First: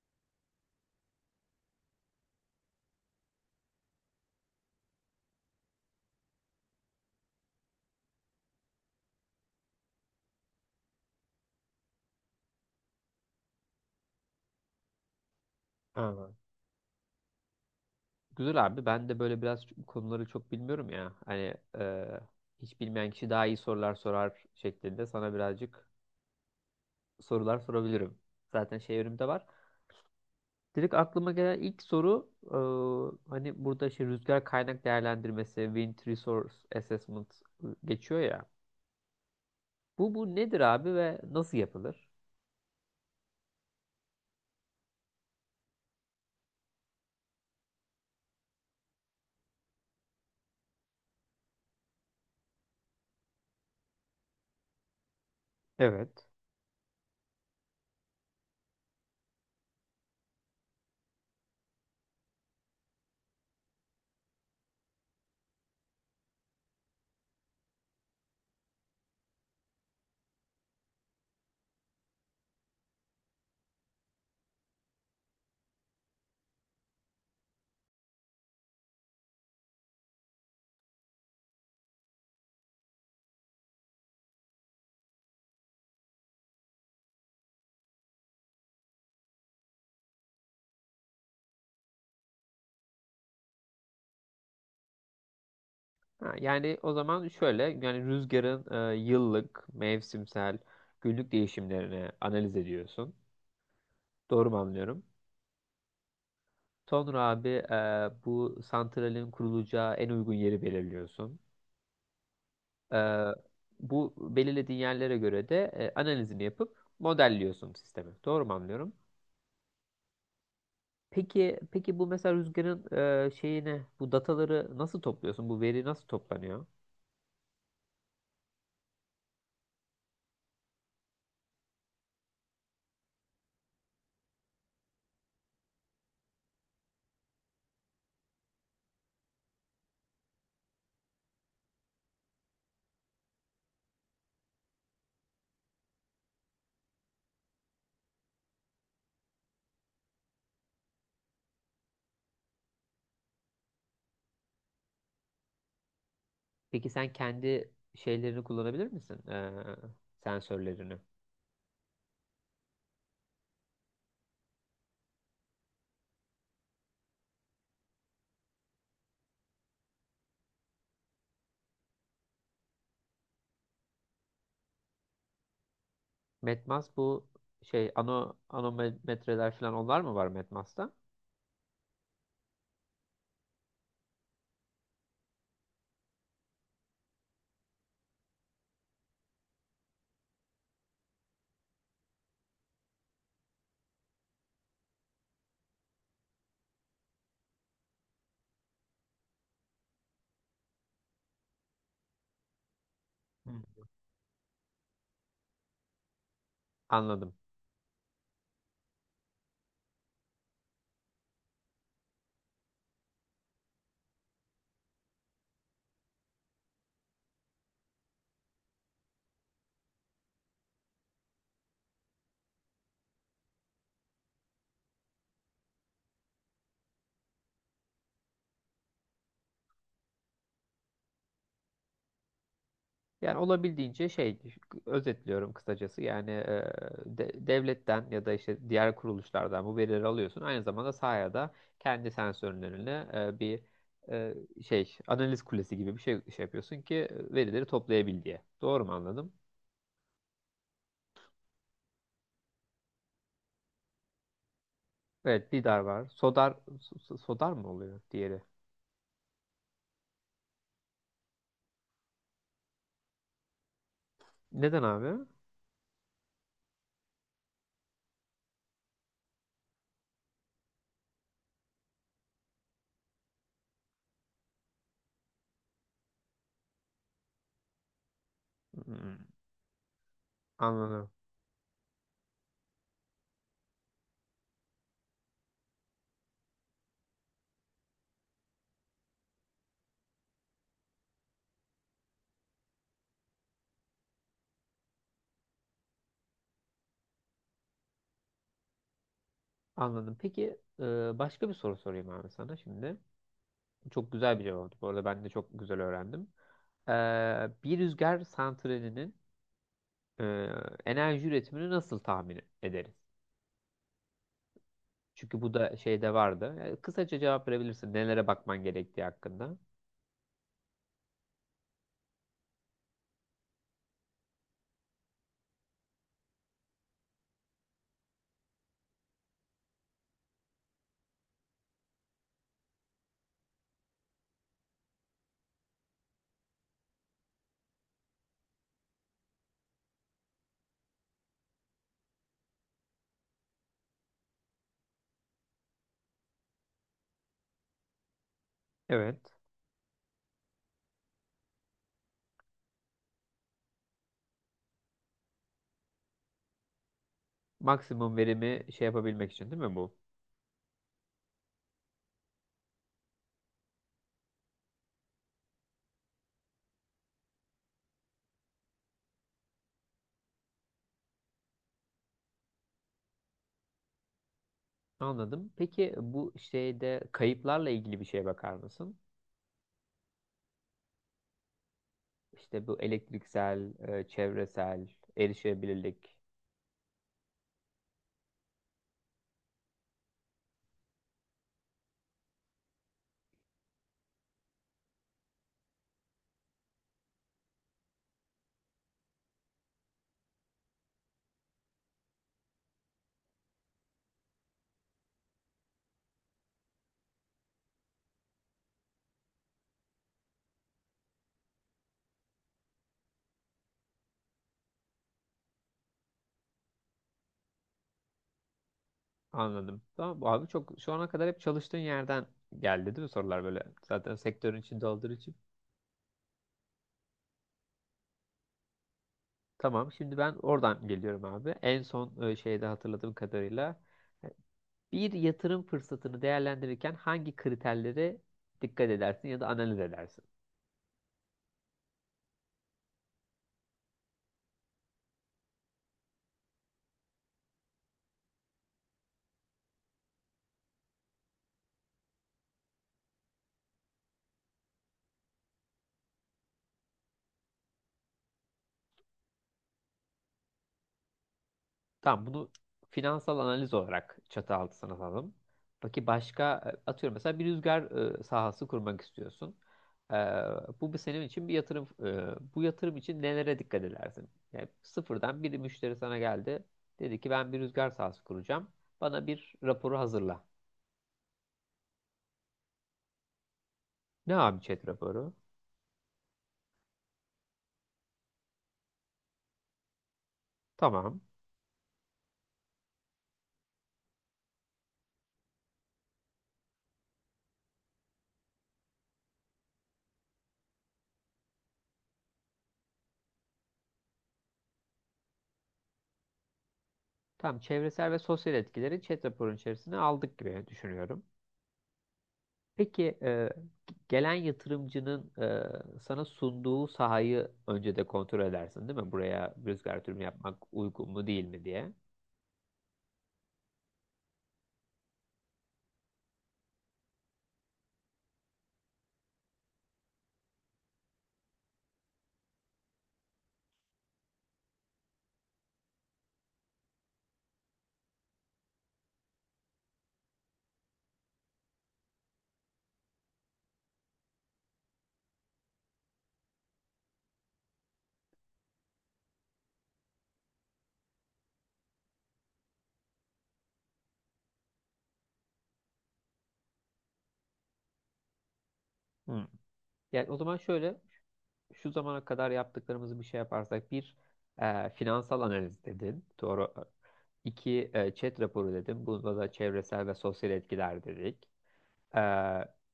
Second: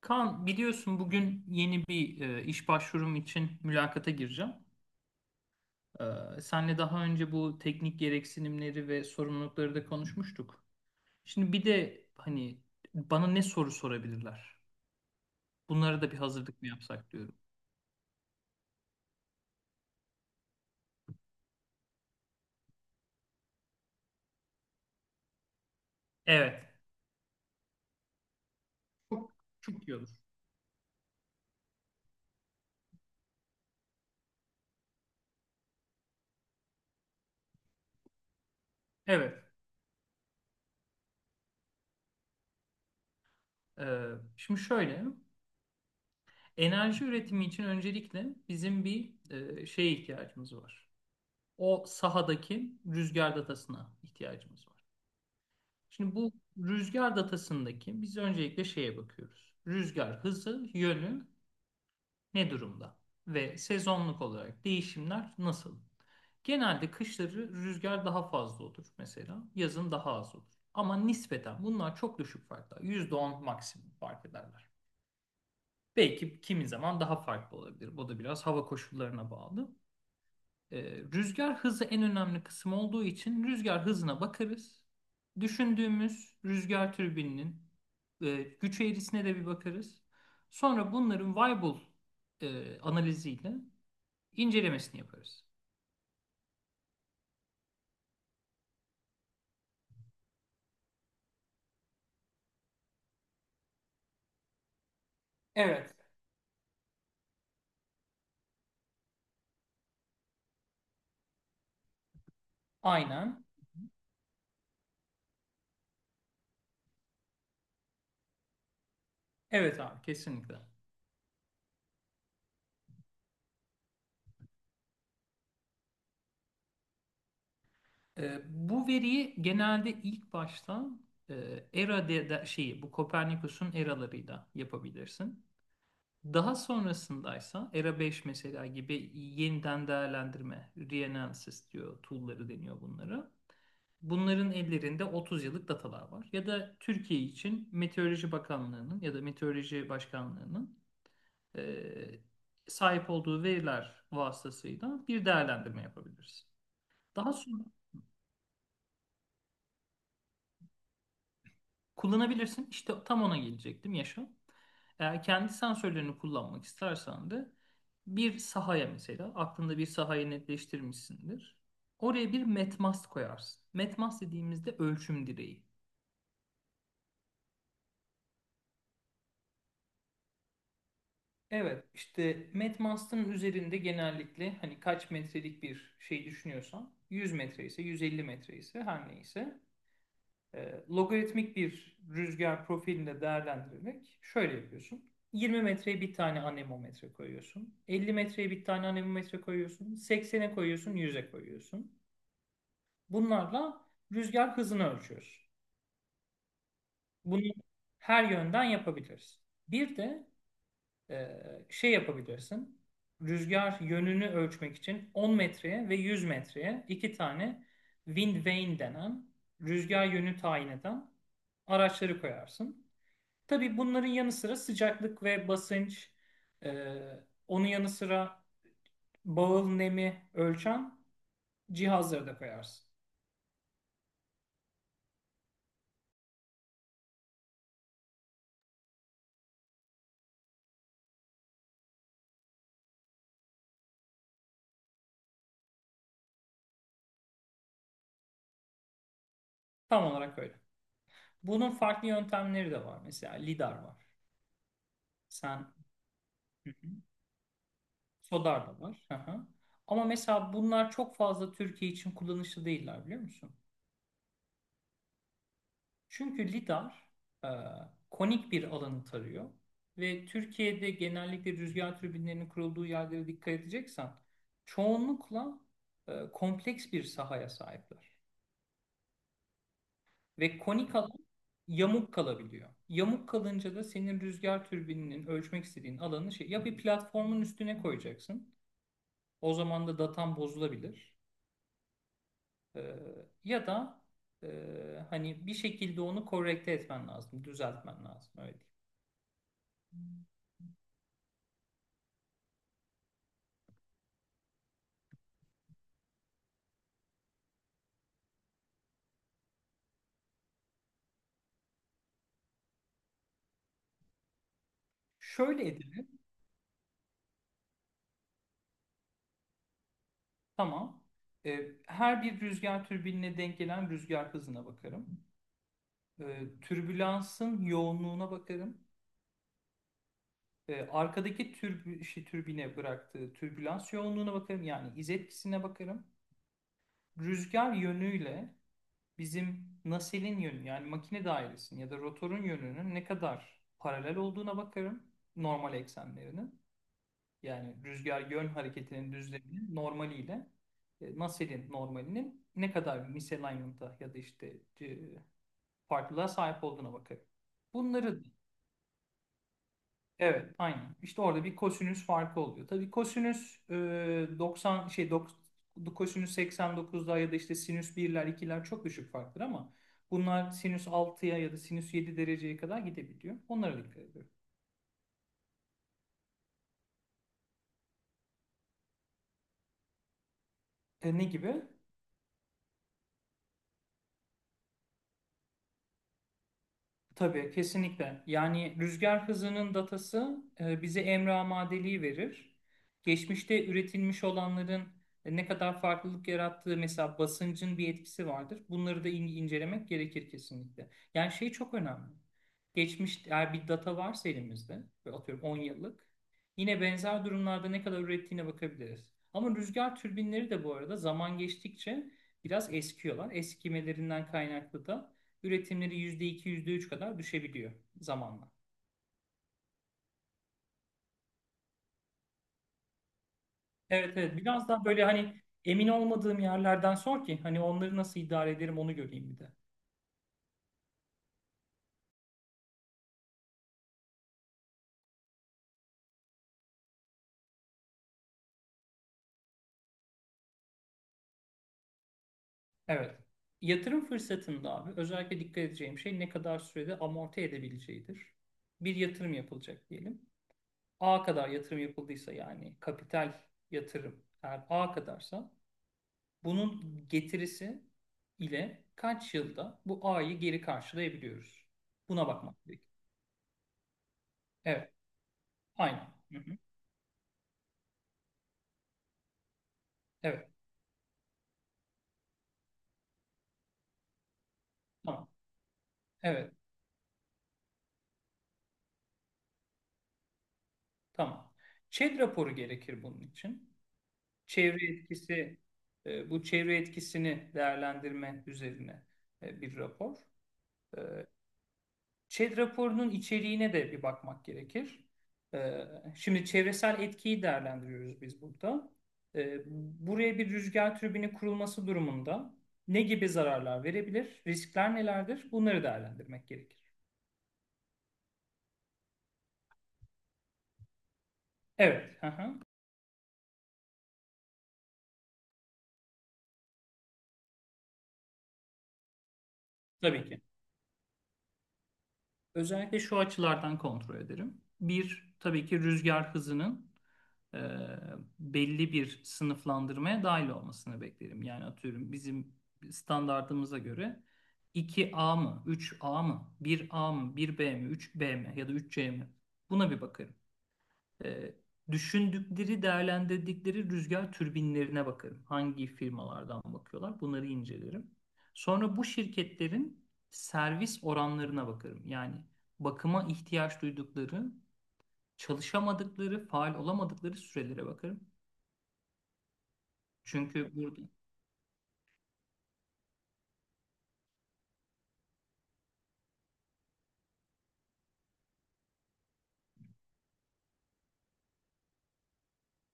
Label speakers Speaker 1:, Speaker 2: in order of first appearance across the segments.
Speaker 1: Kaan biliyorsun bugün yeni bir iş başvurum için mülakata gireceğim. Senle daha önce bu teknik gereksinimleri ve sorumlulukları da konuşmuştuk. Şimdi bir de hani bana ne soru sorabilirler? Bunlara da bir
Speaker 2: Aynen.
Speaker 1: hazırlık mı yapsak diyorum.
Speaker 2: Güzel abi. Ben de böyle biraz bu konuları çok bilmiyorum ya. Hani hiç bilmeyen kişi daha iyi sorular sorar şeklinde sana birazcık
Speaker 1: Evet.
Speaker 2: sorular sorabilirim. Zaten şey önümde
Speaker 1: Çok,
Speaker 2: var.
Speaker 1: çok iyi olur.
Speaker 2: Direkt aklıma gelen ilk soru hani burada işte rüzgar kaynak değerlendirmesi, Wind Resource Assessment geçiyor ya.
Speaker 1: Evet.
Speaker 2: Bu nedir abi ve nasıl yapılır?
Speaker 1: E, şimdi şöyle, enerji üretimi için öncelikle bizim bir şeye ihtiyacımız var. O sahadaki rüzgar datasına ihtiyacımız var. Şimdi
Speaker 2: Evet.
Speaker 1: bu rüzgar datasındaki biz öncelikle şeye bakıyoruz. Rüzgar hızı, yönü ne durumda? Ve sezonluk olarak değişimler nasıl? Genelde kışları rüzgar daha fazla olur mesela. Yazın daha az olur. Ama nispeten bunlar çok düşük farklar. %10 maksimum fark ederler. Belki kimi zaman daha farklı olabilir. Bu da biraz hava koşullarına bağlı. Ee, rüzgar hızı en önemli kısım olduğu için rüzgar hızına bakarız. Düşündüğümüz rüzgar türbininin güç eğrisine de bir bakarız. Sonra bunların Weibull analiziyle incelemesini yaparız.
Speaker 2: Ha, yani o zaman şöyle yani rüzgarın yıllık, mevsimsel, günlük değişimlerini analiz ediyorsun. Doğru mu anlıyorum?
Speaker 1: Evet.
Speaker 2: Sonra abi bu santralin kurulacağı en uygun yeri belirliyorsun. E,
Speaker 1: Aynen.
Speaker 2: bu belirlediğin yerlere göre de analizini yapıp modelliyorsun sistemi. Doğru mu anlıyorum?
Speaker 1: Evet abi kesinlikle.
Speaker 2: Peki bu mesela rüzgarın şeyini bu dataları nasıl topluyorsun? Bu veri nasıl toplanıyor?
Speaker 1: Bu veriyi genelde ilk başta şeyi bu Kopernikus'un eralarıyla yapabilirsin. Daha sonrasındaysa ERA 5 mesela gibi yeniden değerlendirme, reanalysis diyor, tool'ları deniyor bunlara. Bunların ellerinde 30 yıllık datalar var. Ya da Türkiye için Meteoroloji Bakanlığı'nın ya da Meteoroloji Başkanlığı'nın eee, sahip olduğu veriler vasıtasıyla bir değerlendirme yapabiliriz.
Speaker 2: Peki sen
Speaker 1: Daha sonra.
Speaker 2: kendi şeylerini kullanabilir misin? Sensörlerini.
Speaker 1: Kullanabilirsin. İşte tam ona gelecektim Yaşa. Eğer kendi sensörlerini kullanmak istersen de bir sahaya mesela aklında bir sahayı netleştirmişsindir. Oraya bir metmast koyarsın. Metmast dediğimizde ölçüm direği.
Speaker 2: Metmas bu şey anometreler falan onlar mı var Metmas'ta?
Speaker 1: Evet, işte metmastın üzerinde genellikle hani kaç metrelik bir şey düşünüyorsan 100 metre ise 150 metre ise her neyse logaritmik bir rüzgar profilinde değerlendirmek şöyle yapıyorsun. 20 metreye bir tane anemometre koyuyorsun. 50 metreye bir tane anemometre koyuyorsun. 80'e koyuyorsun, 100'e koyuyorsun.
Speaker 2: Hı.
Speaker 1: Bunlarla rüzgar hızını ölçüyoruz.
Speaker 2: Anladım.
Speaker 1: Bunu her yönden yapabiliriz. Bir de e, şey yapabilirsin. Rüzgar yönünü ölçmek için 10 metreye ve 100 metreye iki tane wind vane denen rüzgar yönü tayin eden araçları koyarsın. Tabii bunların yanı sıra sıcaklık ve basınç, e, onun yanı sıra bağıl nemi ölçen cihazları da koyarsın.
Speaker 2: Yani olabildiğince şey özetliyorum kısacası yani devletten ya da işte diğer kuruluşlardan bu verileri alıyorsun. Aynı zamanda sahaya da kendi sensörlerine bir e, şey analiz kulesi gibi bir şey yapıyorsun ki verileri toplayabil diye. Doğru mu anladım?
Speaker 1: Tam olarak öyle. Bunun farklı yöntemleri de var. Mesela lidar var.
Speaker 2: Evet
Speaker 1: Sen
Speaker 2: lidar var. Sodar sodar mı oluyor diğeri?
Speaker 1: sodar da var. Hı hı. Ama mesela bunlar çok fazla Türkiye için kullanışlı değiller biliyor musun?
Speaker 2: Neden abi?
Speaker 1: Çünkü lidar e, konik bir alanı tarıyor ve Türkiye'de genellikle rüzgar türbinlerinin kurulduğu yerlere dikkat edeceksen çoğunlukla kompleks bir sahaya sahipler.
Speaker 2: Hmm,
Speaker 1: Ve konik
Speaker 2: anladım.
Speaker 1: alan yamuk kalabiliyor. Yamuk kalınca da senin rüzgar türbininin ölçmek istediğin alanı ya bir platformun üstüne koyacaksın. O zaman da datan bozulabilir. E, ya da e, hani bir şekilde onu korrekte etmen lazım, düzeltmen lazım öyle diyeyim.
Speaker 2: Anladım. Peki başka bir soru sorayım abi sana şimdi. Çok güzel bir cevaptı. Bu arada ben de çok güzel öğrendim. Bir rüzgar santralinin e, enerji üretimini nasıl tahmin ederiz? Çünkü bu da
Speaker 1: Şöyle
Speaker 2: şeyde vardı. Yani kısaca cevap verebilirsin. Nelere bakman gerektiği hakkında.
Speaker 1: Tamam. Her bir rüzgar türbinine denk gelen rüzgar hızına bakarım. Türbülansın yoğunluğuna bakarım. Arkadaki türbine bıraktığı türbülans yoğunluğuna bakarım. Yani iz etkisine bakarım. Rüzgar yönüyle bizim naselin yönü yani makine dairesinin ya da rotorun yönünün ne kadar paralel olduğuna bakarım. Normal eksenlerinin. Yani rüzgar yön hareketinin
Speaker 2: Evet.
Speaker 1: düzleminin normaliyle Nusselt'in normalinin ne kadar misalignment'a ya da işte farklılığa sahip olduğuna bakarım.
Speaker 2: Maksimum
Speaker 1: Bunları
Speaker 2: verimi şey yapabilmek için değil mi bu?
Speaker 1: evet aynen. İşte orada bir kosinüs farkı oluyor. Tabii kosinüs 90 kosinüs 89'da ya da işte sinüs birler ikiler çok düşük farktır ama bunlar sinüs 6'ya ya da sinüs 7 dereceye kadar gidebiliyor. Onlara dikkat ediyorum.
Speaker 2: Anladım. Peki bu şeyde kayıplarla ilgili bir şeye bakar mısın?
Speaker 1: Ne gibi?
Speaker 2: İşte bu elektriksel, çevresel, erişebilirlik.
Speaker 1: Tabii kesinlikle. Yani rüzgar hızının datası bize emre amadeliği verir. Geçmişte üretilmiş olanların ne kadar farklılık yarattığı mesela basıncın bir etkisi vardır. Bunları da incelemek gerekir kesinlikle. Yani şey çok önemli. Geçmiş eğer bir data varsa elimizde ve atıyorum 10 yıllık yine benzer durumlarda ne kadar ürettiğine bakabiliriz. Ama rüzgar türbinleri de bu arada zaman geçtikçe biraz eskiyorlar. Eskimelerinden kaynaklı da üretimleri %2 yüzde üç kadar düşebiliyor zamanla.
Speaker 2: Anladım. Tamam abi çok şu ana kadar hep çalıştığın yerden geldi değil mi sorular böyle zaten
Speaker 1: Evet evet
Speaker 2: sektörün
Speaker 1: biraz daha
Speaker 2: içinde
Speaker 1: böyle
Speaker 2: olduğu için.
Speaker 1: hani emin olmadığım yerlerden sor ki hani onları nasıl idare ederim onu göreyim bir de.
Speaker 2: Tamam şimdi ben oradan geliyorum abi. En son şeyde hatırladığım kadarıyla e, bir yatırım fırsatını değerlendirirken hangi kriterlere dikkat edersin ya da analiz edersin?
Speaker 1: Evet. Yatırım fırsatında abi özellikle dikkat edeceğim şey ne kadar sürede amorti edebileceğidir. Bir yatırım yapılacak diyelim. A kadar yatırım yapıldıysa yani kapital yatırım eğer A kadarsa bunun getirisi ile kaç yılda bu A'yı geri karşılayabiliyoruz?
Speaker 2: Tamam
Speaker 1: Buna
Speaker 2: bunu
Speaker 1: bakmak gerekiyor.
Speaker 2: finansal analiz olarak çatı
Speaker 1: Evet,
Speaker 2: altına alalım. Peki
Speaker 1: aynen. Hı
Speaker 2: başka
Speaker 1: hı.
Speaker 2: atıyorum mesela bir rüzgar sahası kurmak istiyorsun. E,
Speaker 1: Evet,
Speaker 2: bu bir senin için bir yatırım. Bu yatırım için nelere dikkat edersin? Yani
Speaker 1: tamam.
Speaker 2: sıfırdan bir müşteri sana
Speaker 1: Evet,
Speaker 2: geldi. Dedi ki ben bir rüzgar sahası kuracağım. Bana bir raporu hazırla.
Speaker 1: tamam. ÇED raporu gerekir bunun için.
Speaker 2: Ne abi chat
Speaker 1: Çevre
Speaker 2: raporu?
Speaker 1: etkisi, bu çevre etkisini değerlendirme üzerine bir rapor. E,
Speaker 2: Tamam.
Speaker 1: ÇED raporunun içeriğine de bir bakmak gerekir. E, Şimdi çevresel etkiyi değerlendiriyoruz biz burada. E, Buraya bir rüzgar türbini kurulması durumunda ne gibi zararlar verebilir, riskler nelerdir? Bunları değerlendirmek gerekir.
Speaker 2: Tamam çevresel ve sosyal etkileri chat raporun içerisine aldık gibi düşünüyorum.
Speaker 1: Evet, hı hı.
Speaker 2: Peki gelen yatırımcının sana sunduğu sahayı önce de kontrol edersin değil mi? Buraya rüzgar türbini
Speaker 1: Tabii ki.
Speaker 2: yapmak uygun mu değil mi diye.
Speaker 1: Özellikle şu açılardan kontrol ederim. Bir, tabii ki rüzgar hızının e, belli bir sınıflandırmaya dahil olmasını beklerim. Yani atıyorum bizim standartımıza göre iki a mı, üç a mı, bir a mı, bir b mi, üç b mi ya da üç c mi? Buna bir bakarım. E, düşündükleri, değerlendirdikleri rüzgar türbinlerine bakarım. Hangi firmalardan bakıyorlar, bunları incelerim. Sonra bu şirketlerin servis oranlarına bakarım. Yani bakıma ihtiyaç duydukları, çalışamadıkları, faal olamadıkları sürelere bakarım.
Speaker 2: Hı. Yani o zaman
Speaker 1: Çünkü burada
Speaker 2: şöyle şu zamana kadar yaptıklarımızı bir şey yaparsak bir finansal analiz dedin. Doğru. İki chat raporu dedim. Bunda da çevresel ve sosyal etkiler dedik. E,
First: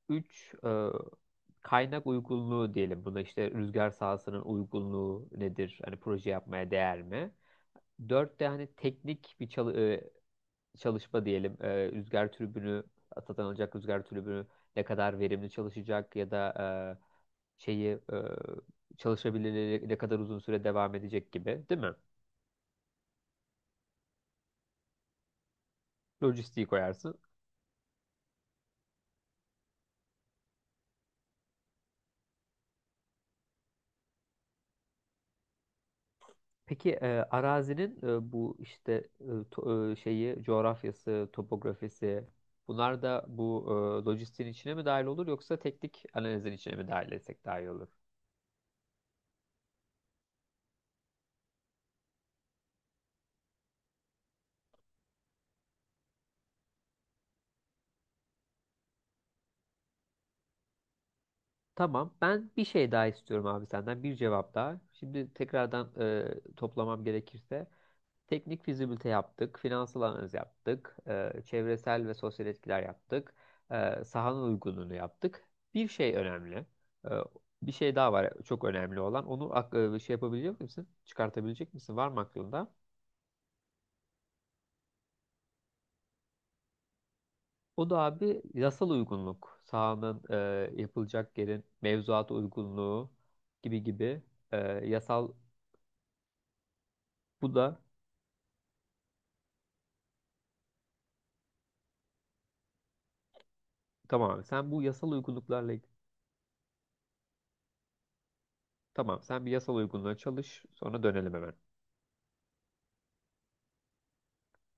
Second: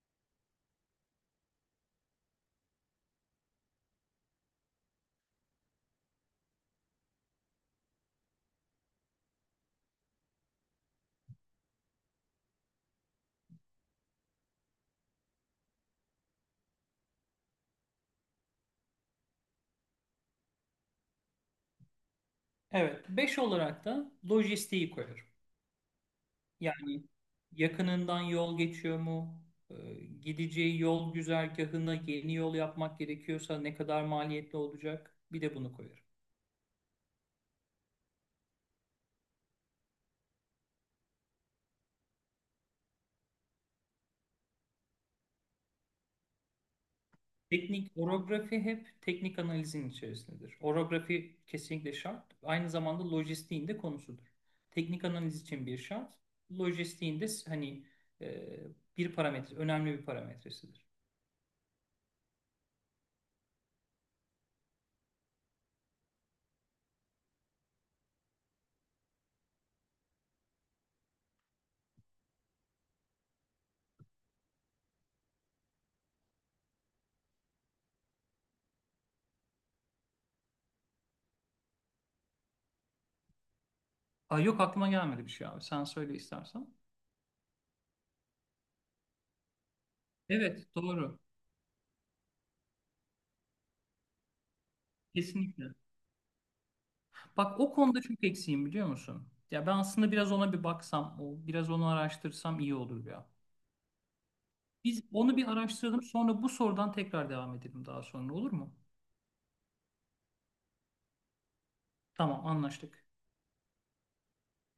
Speaker 2: üç kaynak uygunluğu diyelim. Buna işte rüzgar sahasının uygunluğu nedir? Hani proje yapmaya değer mi? Dört de hani teknik bir çalışma diyelim. E, rüzgar türbünü satın alacak rüzgar türbünü ne kadar verimli çalışacak ya da e, şeyi çalışabilirliği ne kadar uzun süre devam edecek gibi, değil mi?
Speaker 1: Evet, beş olarak da lojistiği koyarım.
Speaker 2: Lojistiği
Speaker 1: Yani
Speaker 2: koyarsın.
Speaker 1: yakınından yol geçiyor mu? Ee, Gideceği yol güzergahına yeni yol yapmak gerekiyorsa ne kadar maliyetli olacak? Bir de bunu koyarım.
Speaker 2: Peki arazinin bu işte şeyi coğrafyası, topografisi bunlar da bu lojistiğin içine mi dahil olur yoksa teknik analizin içine mi dahil etsek daha iyi olur?
Speaker 1: Teknik orografi hep teknik analizin içerisindedir. Orografi kesinlikle şart. Aynı zamanda lojistiğin de konusudur. Teknik analiz için bir şart. Lojistiğin de hani e, bir parametre, önemli bir parametresidir.
Speaker 2: Tamam. Ben bir şey daha istiyorum abi senden. Bir cevap daha. Şimdi tekrardan toplamam gerekirse. Teknik fizibilite yaptık. Finansal analiz yaptık. Çevresel ve sosyal etkiler yaptık. Sahanın uygunluğunu yaptık. Bir şey önemli. E, Bir şey daha var çok önemli olan. Onu şey yapabilecek misin? Çıkartabilecek misin? Var mı aklında?
Speaker 1: Aa, yok aklıma gelmedi bir şey abi. Sen söyle istersen.
Speaker 2: O da abi yasal uygunluk. Sahanın
Speaker 1: Evet, doğru.
Speaker 2: yapılacak yerin mevzuata uygunluğu gibi gibi e, yasal
Speaker 1: Kesinlikle.
Speaker 2: bu
Speaker 1: Bak o
Speaker 2: da.
Speaker 1: konuda çok eksiğim biliyor musun? Ya ben aslında biraz ona bir baksam, o biraz onu araştırsam iyi olur ya.
Speaker 2: Tamam abi sen bu
Speaker 1: Biz
Speaker 2: yasal
Speaker 1: onu bir
Speaker 2: uygunluklarla
Speaker 1: araştıralım, sonra bu sorudan tekrar devam edelim daha sonra olur mu?
Speaker 2: tamam sen bir yasal uygunluğa çalış sonra dönelim hemen.
Speaker 1: Tamam, anlaştık.